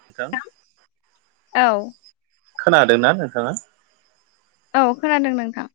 [unintelligible] औ। खोनादोंना नोंथाङा? औ खोनादों नोंथां।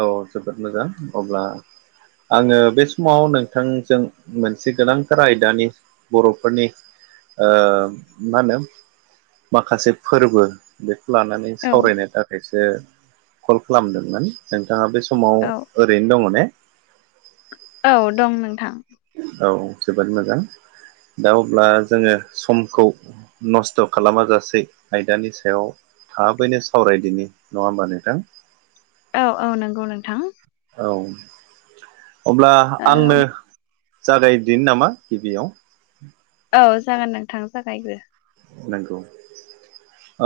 औ जोबोद मोजां अब्ला आङो बे समाव नोंथांजों मोनसे गोनांथार आयदानि बर'फोरनि ओ मा होनो माखासे फोरबो बेखौ लानानै औ सावरायनो थाखायसो कल खालामदोंमोन नोंथाङा बे औ समाव ओरैनो दङ ने? औ दं नोंथां। औ जोबोद मोजां दा अब्ला जोङो समखौ नस्थ' खालामाजासे आयदानि सायाव थाबैनो सावरायदिनि नङा होमबा नोंथां? औ औ नंगौ नोंथां। औ अब्ला ओ आंनो जागायदिनि नामा गिबियाव। औ जागोन नोंथां जागायग्रो। नंगौ।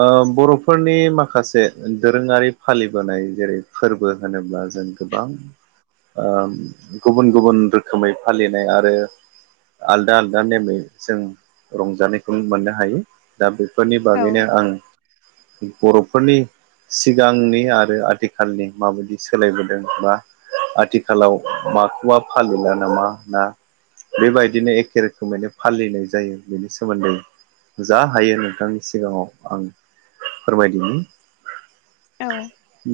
ओ बर'फोरनि माखासे दोरोङारि फालिबोनाय जेरै फोरबो होनोब्ला जों गोबां ओ गुबुन गुबुन रोखोमै फालिनाय आरो आलदा आलदा नेमै जों रंजानायखौ मोननो हायो दा बेफोरनि औ बागैनो आं बर'फोरनि सिगांनि आरो आथिखालनि माबायदि सोलायबोदों बा आथिखालाव माखौबा फालिला नामा ना बेबायदिनो एखे रोखोमैनो फालिनाय जायो बेनि सोमोन्दै जा हायो नोंथांनि सिगाङाव आं फोरमायदिनि औ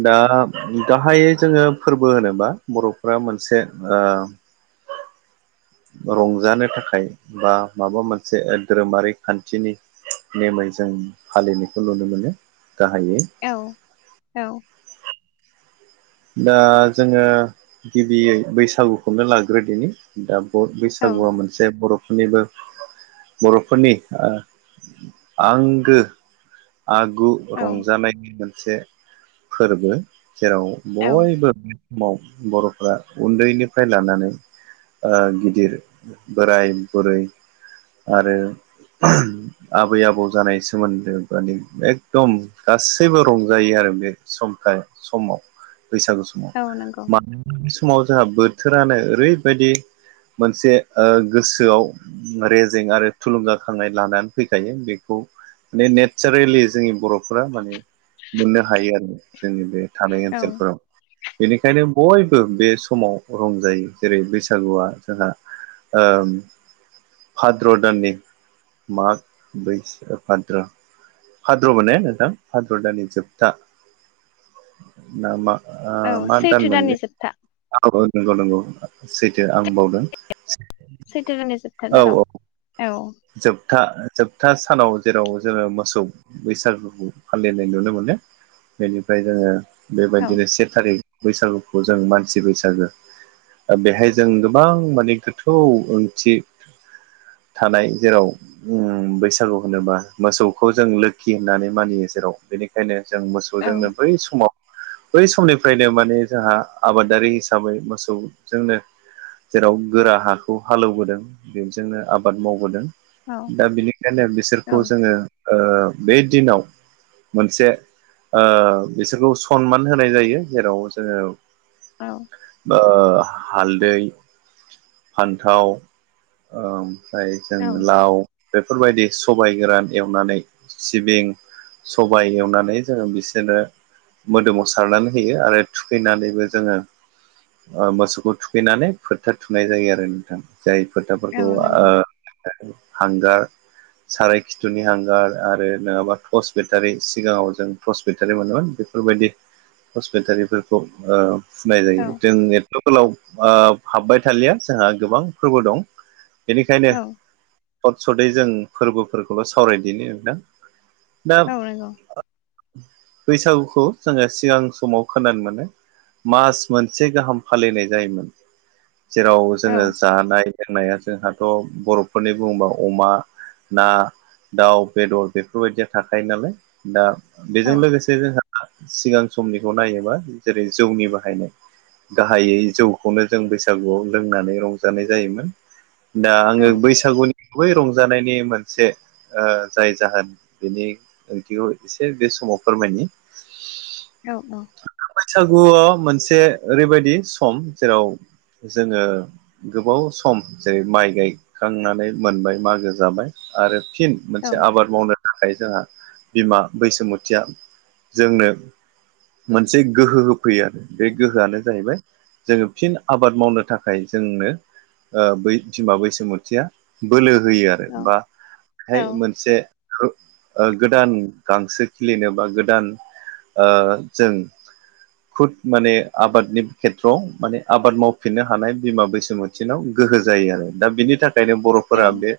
दा गाहायै जोङो फोरबो होनोबा बर'फोरा मोनसे‌ ओ रंजानो थाखाय बा माबा मोनसे धोरोमारि खान्थिनि नेमै जों फालिनायखौ नुनो मोनो गाहायै औ औ दा जोङो गिबियै बैसागुखौनो लाग्रोदिनि दा औ बैसागुआ मोनसे बर'फोरनिबो बर'फोरनि ओ आंगो आगु औ रंजानायनि मोनसे फोरबो जेराव औ बयबो समाव बर'फ्रा उन्दैनिफ्राय लानानै ओ गिदिर बोराय बुरै आरो [unintelligible] आबै आबौ जानाय सोमोन्दो मानि एगदम गासैबो रंजायो आरो बे समथाय समाव बैसागो समाव औ नंगौ बे समाव जोंहा बोथोरानो ओरैबायदि मोनसे ओ गोसोआव रेजें आरो थुलुंगाखांनाय लानानै फैखायो बेखौ माने नेचारेलि जोंनि बर'फोरा माने मोननो हायो आरो जोंनि बे थानाय औ ओनसोलफोराव बेनिखायनो बयबो बे समाव रंजायो जेरै बैसागुआ जोंहा ओ भाद्र' दाननि माग बैसो भाद्र' भाद्र' मोन ने नोंथां भाद्र दानि जोबथा ना मा औ मा सैथो दानमोन बे दाननि जोबथा औ नंगौ नंगौ सैथो आं बावदों सैथो दाननि जोबथा औ औ दानाव औ जोबथा जोबथा सानाव जेराव जोङो मोसौ बैसागुखौ फालिनाय नुनो मोनो बेनिफ्राय जोङो औ बेबायदिनो से थारिख बैसागुखौ जों मान सि बैसागो ओ बेहाय जों गोबां माने गोथौ ओंथि थानाय जेराव उम बैसागु होनोबा मोसौखौ जों लोखि होननानै मानियो जेराव बेनि खायनो जों औ मोसौजोंनो बै समाव बै समनिफ्रायनो माने जोंहा आबा दारि हिसाबै मोसौजोंनो जेराव गोरा हाखौ हालौवबोदों बेजोंनो आबाद मावबोदों औ दा बिनिखायनो बिसोरखौ औ जोङो ओ बे दिनाव मोनसे ओ बिसोरखौ सनमान होनाय जायो जेराव जोङो औ ओ हालदै फान्थाव ओम फ्राय जों औ लाव बेफोरबायदि सबाय गोरान एवनानै सिबिं सबाय एवनानै जोङो बिसोरनो मोदोमाव सारनानै होयो आरो थुखैनानैबो जोङो। ओ मोसौखौ थुखैनानै फोथा थुनाय जायो आरो नोंथां जाय औ फोथाफोरखौ ओ नंगौ हांगार साराय खिथुनि हांगार आरो नङाबा टर्स बेटारि सिगाङाव जों टर्स बेटारि मोनोमोन बेफोरबायदि टर्स बेटारिफोरखौ ओ होननाय जायो औ जों एथ' गोलाव ओ हाबबाय थालिया जोंहा गोबां फोरबो दं। बेनिखायनो औ सर्त सर्तयै जों फोरबोफोरखौल' सावरायदोनि नोंथां। दा औ नंगौ बैसागुखौ जोङो सिगां समाव खोनानो मोनो। मास मोनसे गाहाम फालिनाय जायोमोन जेराव औ जोङो जानाय। एनाया जोंहाथ' बर'फोरनि बुङोबा अमा ना दाउ बेदर बेफोरबायदिया थाखायो नालाय। दा औ बेजों लोगोसे जोंहा सिगां समनिखौ नायोबा जेरै जौनि बाहायनाय। गाहायै जौखौनो जों बैसागुआव लोंनानै रंजानाय जायोमोन। दा औ आङो औ बैसागुनि गुबै रंजानायनि मोनसे। ओ जाय जाहोन बेनि ओंथिखौ एसे बे समाव फोरमायनि। औऔ। सागुआ मोनसे ओरैबायदि सम जेराव जोङो। गोबाव सम जेरै माइ गायखांनानै मोनबाय मागो जाबाय आरो फिन औ मोनसे आबाद मावनो। थाखाय जोंहा बिमा बैसुमुथिया जोंनो मोनसे गोहो होफैयो आरो बे गोहोआनो जाहैबाय जोङो फिन आबाद मावनो थाखाय जोंनो। ओ बै बिमा बैसुमथिया बोलो होयो आरो औ बा हाय मोनसे ओ गोदान गांसो खिलिनो बा गोदान ओ जों। खुद माने आबादनि खेथ्रआव माने आबाद मावफिननो हानाय बिमा बैसुमुत। तिनाव गोहो जायो आरो दा बिनि थाखायनो बर'फोरा बे।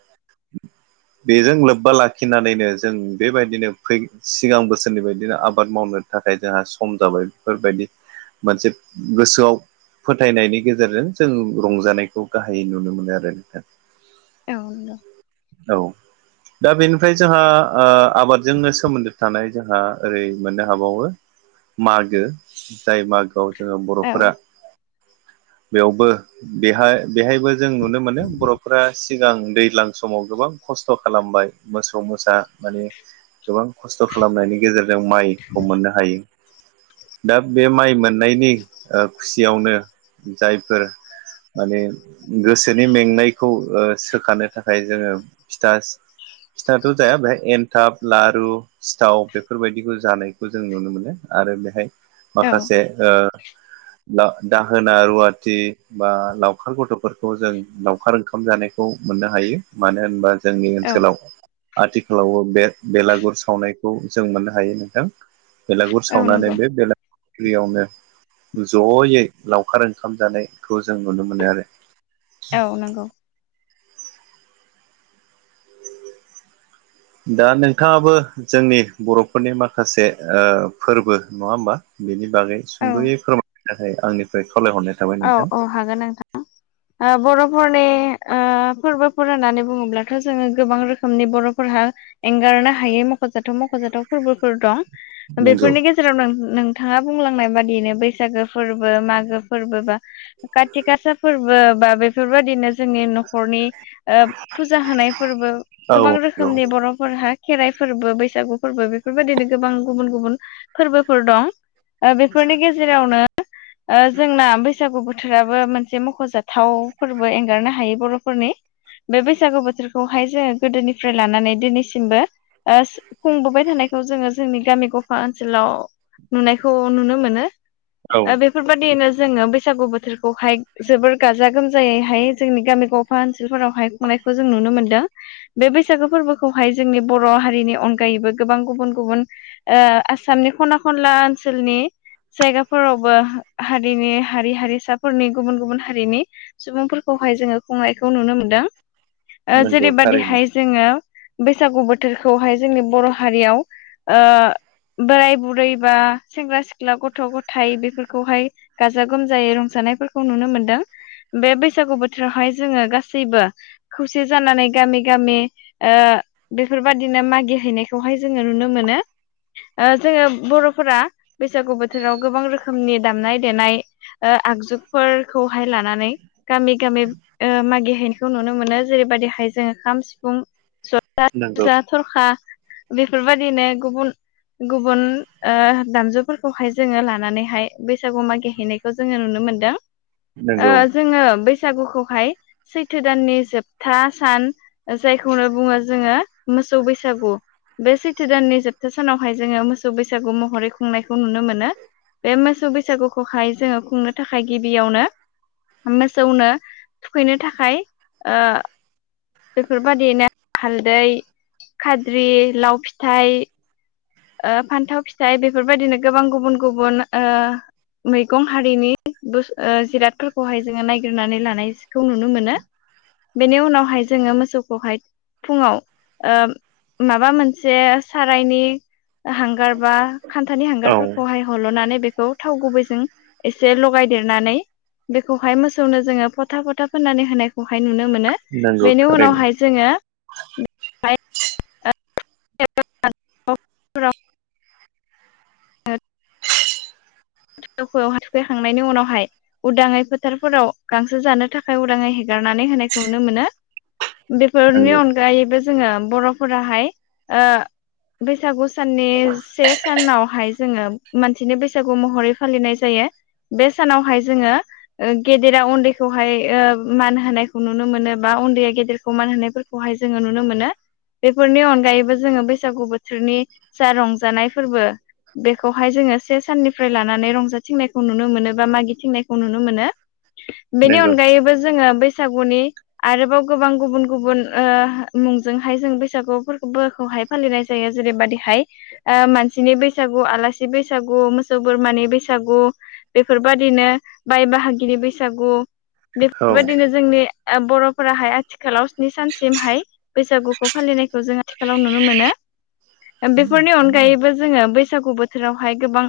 बेजों लोब्बा लाखिनानैनो जों बेबायदिनो फै सिगां बोसोरनि बायदिनो आबाद मावनो। थाखाय जोंहा सम जाबाय बेफोरबायदि मोनसे गोसोआव फोथायनायनि गेजेरजों जों रंजानायखौ गाहायै नुनो मोनो आरो नोंथां। औ दा बेनिफ्राय जोंहा ओ। आबादजोंनो सोमोन्दो थानाय जोंहा ओरै मोननो हाबावो। मागो जाय मागोआव जोङो बर'फोरा बेवबो बेहा बेहायबो जों नुनो मोनो बर'फोरा सिगां दैज्लां समाव गोबां खस्थ' खालामबाय मोसौ मोसा माने गोबां खस्थ' खालामनायनि गेजेरजों माइखौ मोननो हायो। दा बे माइ मोननायनि खुसियावनो जायफोर माने गोसोनि मेंनायखौ सोखानो थाखाय जोंङो फिथा फिथाथ' जाया बेहाय एनथाब लारु सिथाव बेफोरबायदिखौ जानायखौ जों नुनो मोनो। आरो बेहाय माखासे दाहोना रुवाथि बा लावखार गथ'फोरखौ जों लावखार ओंखाम जानायखौ मोननो मानो होनबा जोंनि औ ओनसोलाव आथिखालावबो बे बेलागुर सावनायखौ जों मोननो हायो नोंथां बेलागुर औ सावनानै नंगौ बे बेला फ्रियावनो जयै लावखार ओंखाम जानायखौ जों नुनो मोनो आरो। औ नंगौ। दा नोंथाङाबो जोंनि बर'फोरनि माखासे ओ फोरबो नङा होमबा बेनि बागै औ सुंद'यै फोरमायनो थाखाय आंनिफ्राय खावलाय हरनाय औ औ हागोन नोंथां। ओ बर'फोरनि ओ फोरबोफोर होननानै बुङोब्लाथ' जोङो गोबां रोखोमनि बर'फोरहा एंगारनो हायै मख'जाथाव मख'जाथाव फोरबोफोर दं। नंगौ बेफोरनि गेजेराव नो-नोंथाङा बुंलांनाय बादियैनो बैसागो फोरबो मागो फोरबो बा खाथि गासा फोरबो बा बेफोरबायदिनो जोंनि न'खरनि ओ फुजा होनाय फोरबो गोबां औ नंगौ रोखोमनि बर'फोरहा खेराइ फोरबो बैसागु फोरबो बेफोरबायदिनो गोबां गुबुन गुबुन फोरबोफोर दं। ओ बेफोरनि गेजेरावनो ओ जोंनाबो बैसागु बोथोराबो मोनसे मख'जाथाव फोरबो एंगारनो हायै बर'फोरनि बे बै सागु बोथोरखौहाय जोङो गोदोनिफ्राय लानानै दिनैसिमबो ओ सो खुंबोबाय थानायखौ जोङो जोंनि गामि गफा ओनसोलाव नुनायखौ नुनो मोनो। औ ओ बेफोर बादियैनो जोङो बैसागु बोथोरखौहाय जोबोर गाजा गोमजायैहाय जोंनि गामि गावफा ओनसोलफोरावहाय खुंनाय खौ जों नुनो मोनदों। बे बैसागो फोरबोखौहाय जोंनि बर' हारिनि अनगायैबो गोबां गुबुन गुबुन ओ आसामनि खना खनला ओनसोलनि जायगाफोरावबो हा हा रिनि हारि हारि सा फोरनि गुबुन गुबुन हारिनि सुबुंफोरखौहाय जोङो खुंनायखौ नुनो मोनदों। ओ नंगौ थारैनो जेरैबायदिहाय जोङो बैसागु बोथोरखौहाय जोंनि बर' हारियाव ओ बोराय बुरै बा सेंग्रा सिख्ला गथ' गथाय बेफोरखौहाय गाजा गोमजायै रंजानायफोरखौ नुनो मोनदों। बे बैसागु बोथोरावहाय जोङो गासैबो खौसे जानानै गामि गामि ओ बेफोर बादिनो मागिहैनायखौहाय जोङो नुनो मोनो। ओ जोङो बर'फोरा बैसागु बोथोराव गोबां रोखोमनि दामनाय देनाय ओ आगजुफोरखौहाय लानानै गामि गामि ओ मागिहैनायखौ नुनो मोनो जेरैबायदि हाय जों खाम, सिफुं नोंगौ ना थ'रखा बेफोरबायदिनो गुबुन गुबुन ओ दामजुफोरखौहाय जोङो लानानैहाय बैस सागु मागिहैनायखौ जोङो नुनो मोनदों। ओ नंगौ जोङो बैसागुखौहाय सैथो दाननि जोबथा सान ओ जायखौनो बुङो जोङो मोसौ बैसागु बे सैथो दाननि जोबथा सानावहाय जोङो मोसौ बैसागु महरै खुंनायखौ नुनो मोनो। बे मोसौ बैसागुखौहाय जोङो खुंनो थाखाय गिबियावनो मोसौनो थुखैनो थाखाय ओ बेफोरबायदिनो हालदै, खाद्रि, लाव फिथाइ। ओ फान्थाव फिथाइ बेफोरबायदिनो गोबां गुबुन गुबुन ओ मैगं हारिनि बोस ओ जिरादफोरखौहाय जोङो नायगिरनानै लानायखौ नुनो मोनो। बेनि उनावहाय जोङो मोसौखौहाय फुङाव माबा ओ मोनसे सारायनि हांगार बा खान्थानि औ हांगारफोरखौहाय हलनानै बेखौ थावगुबैजों एसे लगायदेरनानै बेखौहाय मोसौनो जोङो फोथा फोथा फुननानै होनायखौहाय नुनो मोनो। नंगौ बेनि थारैनो उनावहाय जोङो [inaudible] [inaudible] मोसौखौ थुखैखांनायनि उनावहाय उदाङै फोथारफोराव गांसो जानो थाखाय उदाङै हेगारनानै होनायखौ नुनो मोनो। बेफोरनि नंगौ अनगायैबो जोङो बर'फोराहाय ओ बैसागु साननि से सानावहाय जोङो मानसिनि बैसागु महरै फालिनाय जायो। बे सानावहाय जोङो गेदेरा उन्दैखौहाय ओ मान होनायखौ नुनो मोनो बा उन्दैया गेदेरखौ मान होनायफोर हाय जोङो नुनो मोनो बेफोरनि अनगायैबो जोङो बैसागु बोथोरनि जा रंजानाय फोरबो बेखौहाय जोङो से साननिफ्राय लानानै रंजाथिंनायखौ नुनो मोनो बा मागिथिंनायखौ नुनो मोनो। [inaudible] बेनि अनगायैबो जोङो बै बैसागुनि आरोबाव गोबां गुबुन गुबुन ओ मुंजोंहाय जों बैसागुफोरखौबो खौहाय फालिनाय जायो जेरैबादिहाय ओ मानसिनि बैसागु आलासि बैसागु मोसौ बोरमानि बैसागु बेफोरबादिनो बाय बाहागि बैसागु औ बेफोरबायदिनो जोंनि बर'फोराहाय आथिखालाव स्नि सानसिमहाय बैसागुखौ फालिनायखौ जोंङो आथिलाव नुनो मोनो बेफोरनि अनगायैबो जोङो बैसागु बोथोरावहाय गोबां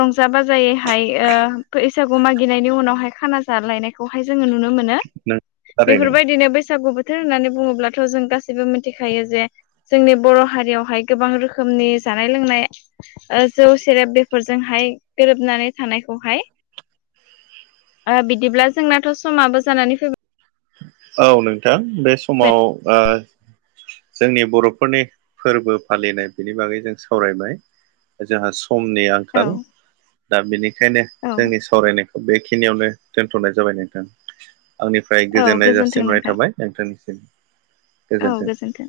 रंजा बाजायैहाय ओ बैसागु मागिनायनि उनावहाय खाना जालायनायखौहाय जोङो नुनो मोनो। [inaudible] बेफोरबायदिनो बैसागु बोथोर होननानै बुङोब्लाथ' जों गासैबो मिथिखायो जे जोंनि बर' हारियावहाय गोबां रोखोमनि जानाय लोंनाय ओ जौ सेरेब बेफोरजोंहाय गोरोबनानै थानायखौहाय ओ बिदिब्ला जोंनाथ' समाबो जानानै फै औ नोंथां बे समाव ओ जोंनि बर'फोरनि फोरबो फालिनाय बिनि बागै जों सावरायबाय जोंहा समनि फैबाय औ आंखाल दा बेनिखायनो औ जोंनि सावरायनायखौ बेखिनियावनो दोनथ'नाय जाबाय नोंथां। आंनिफ्राय औ गोजोननाय गोजोन्थों जासिहरनाय नोंथां थाबाय। नोंथांनिसिम। औ गोजोन्थों।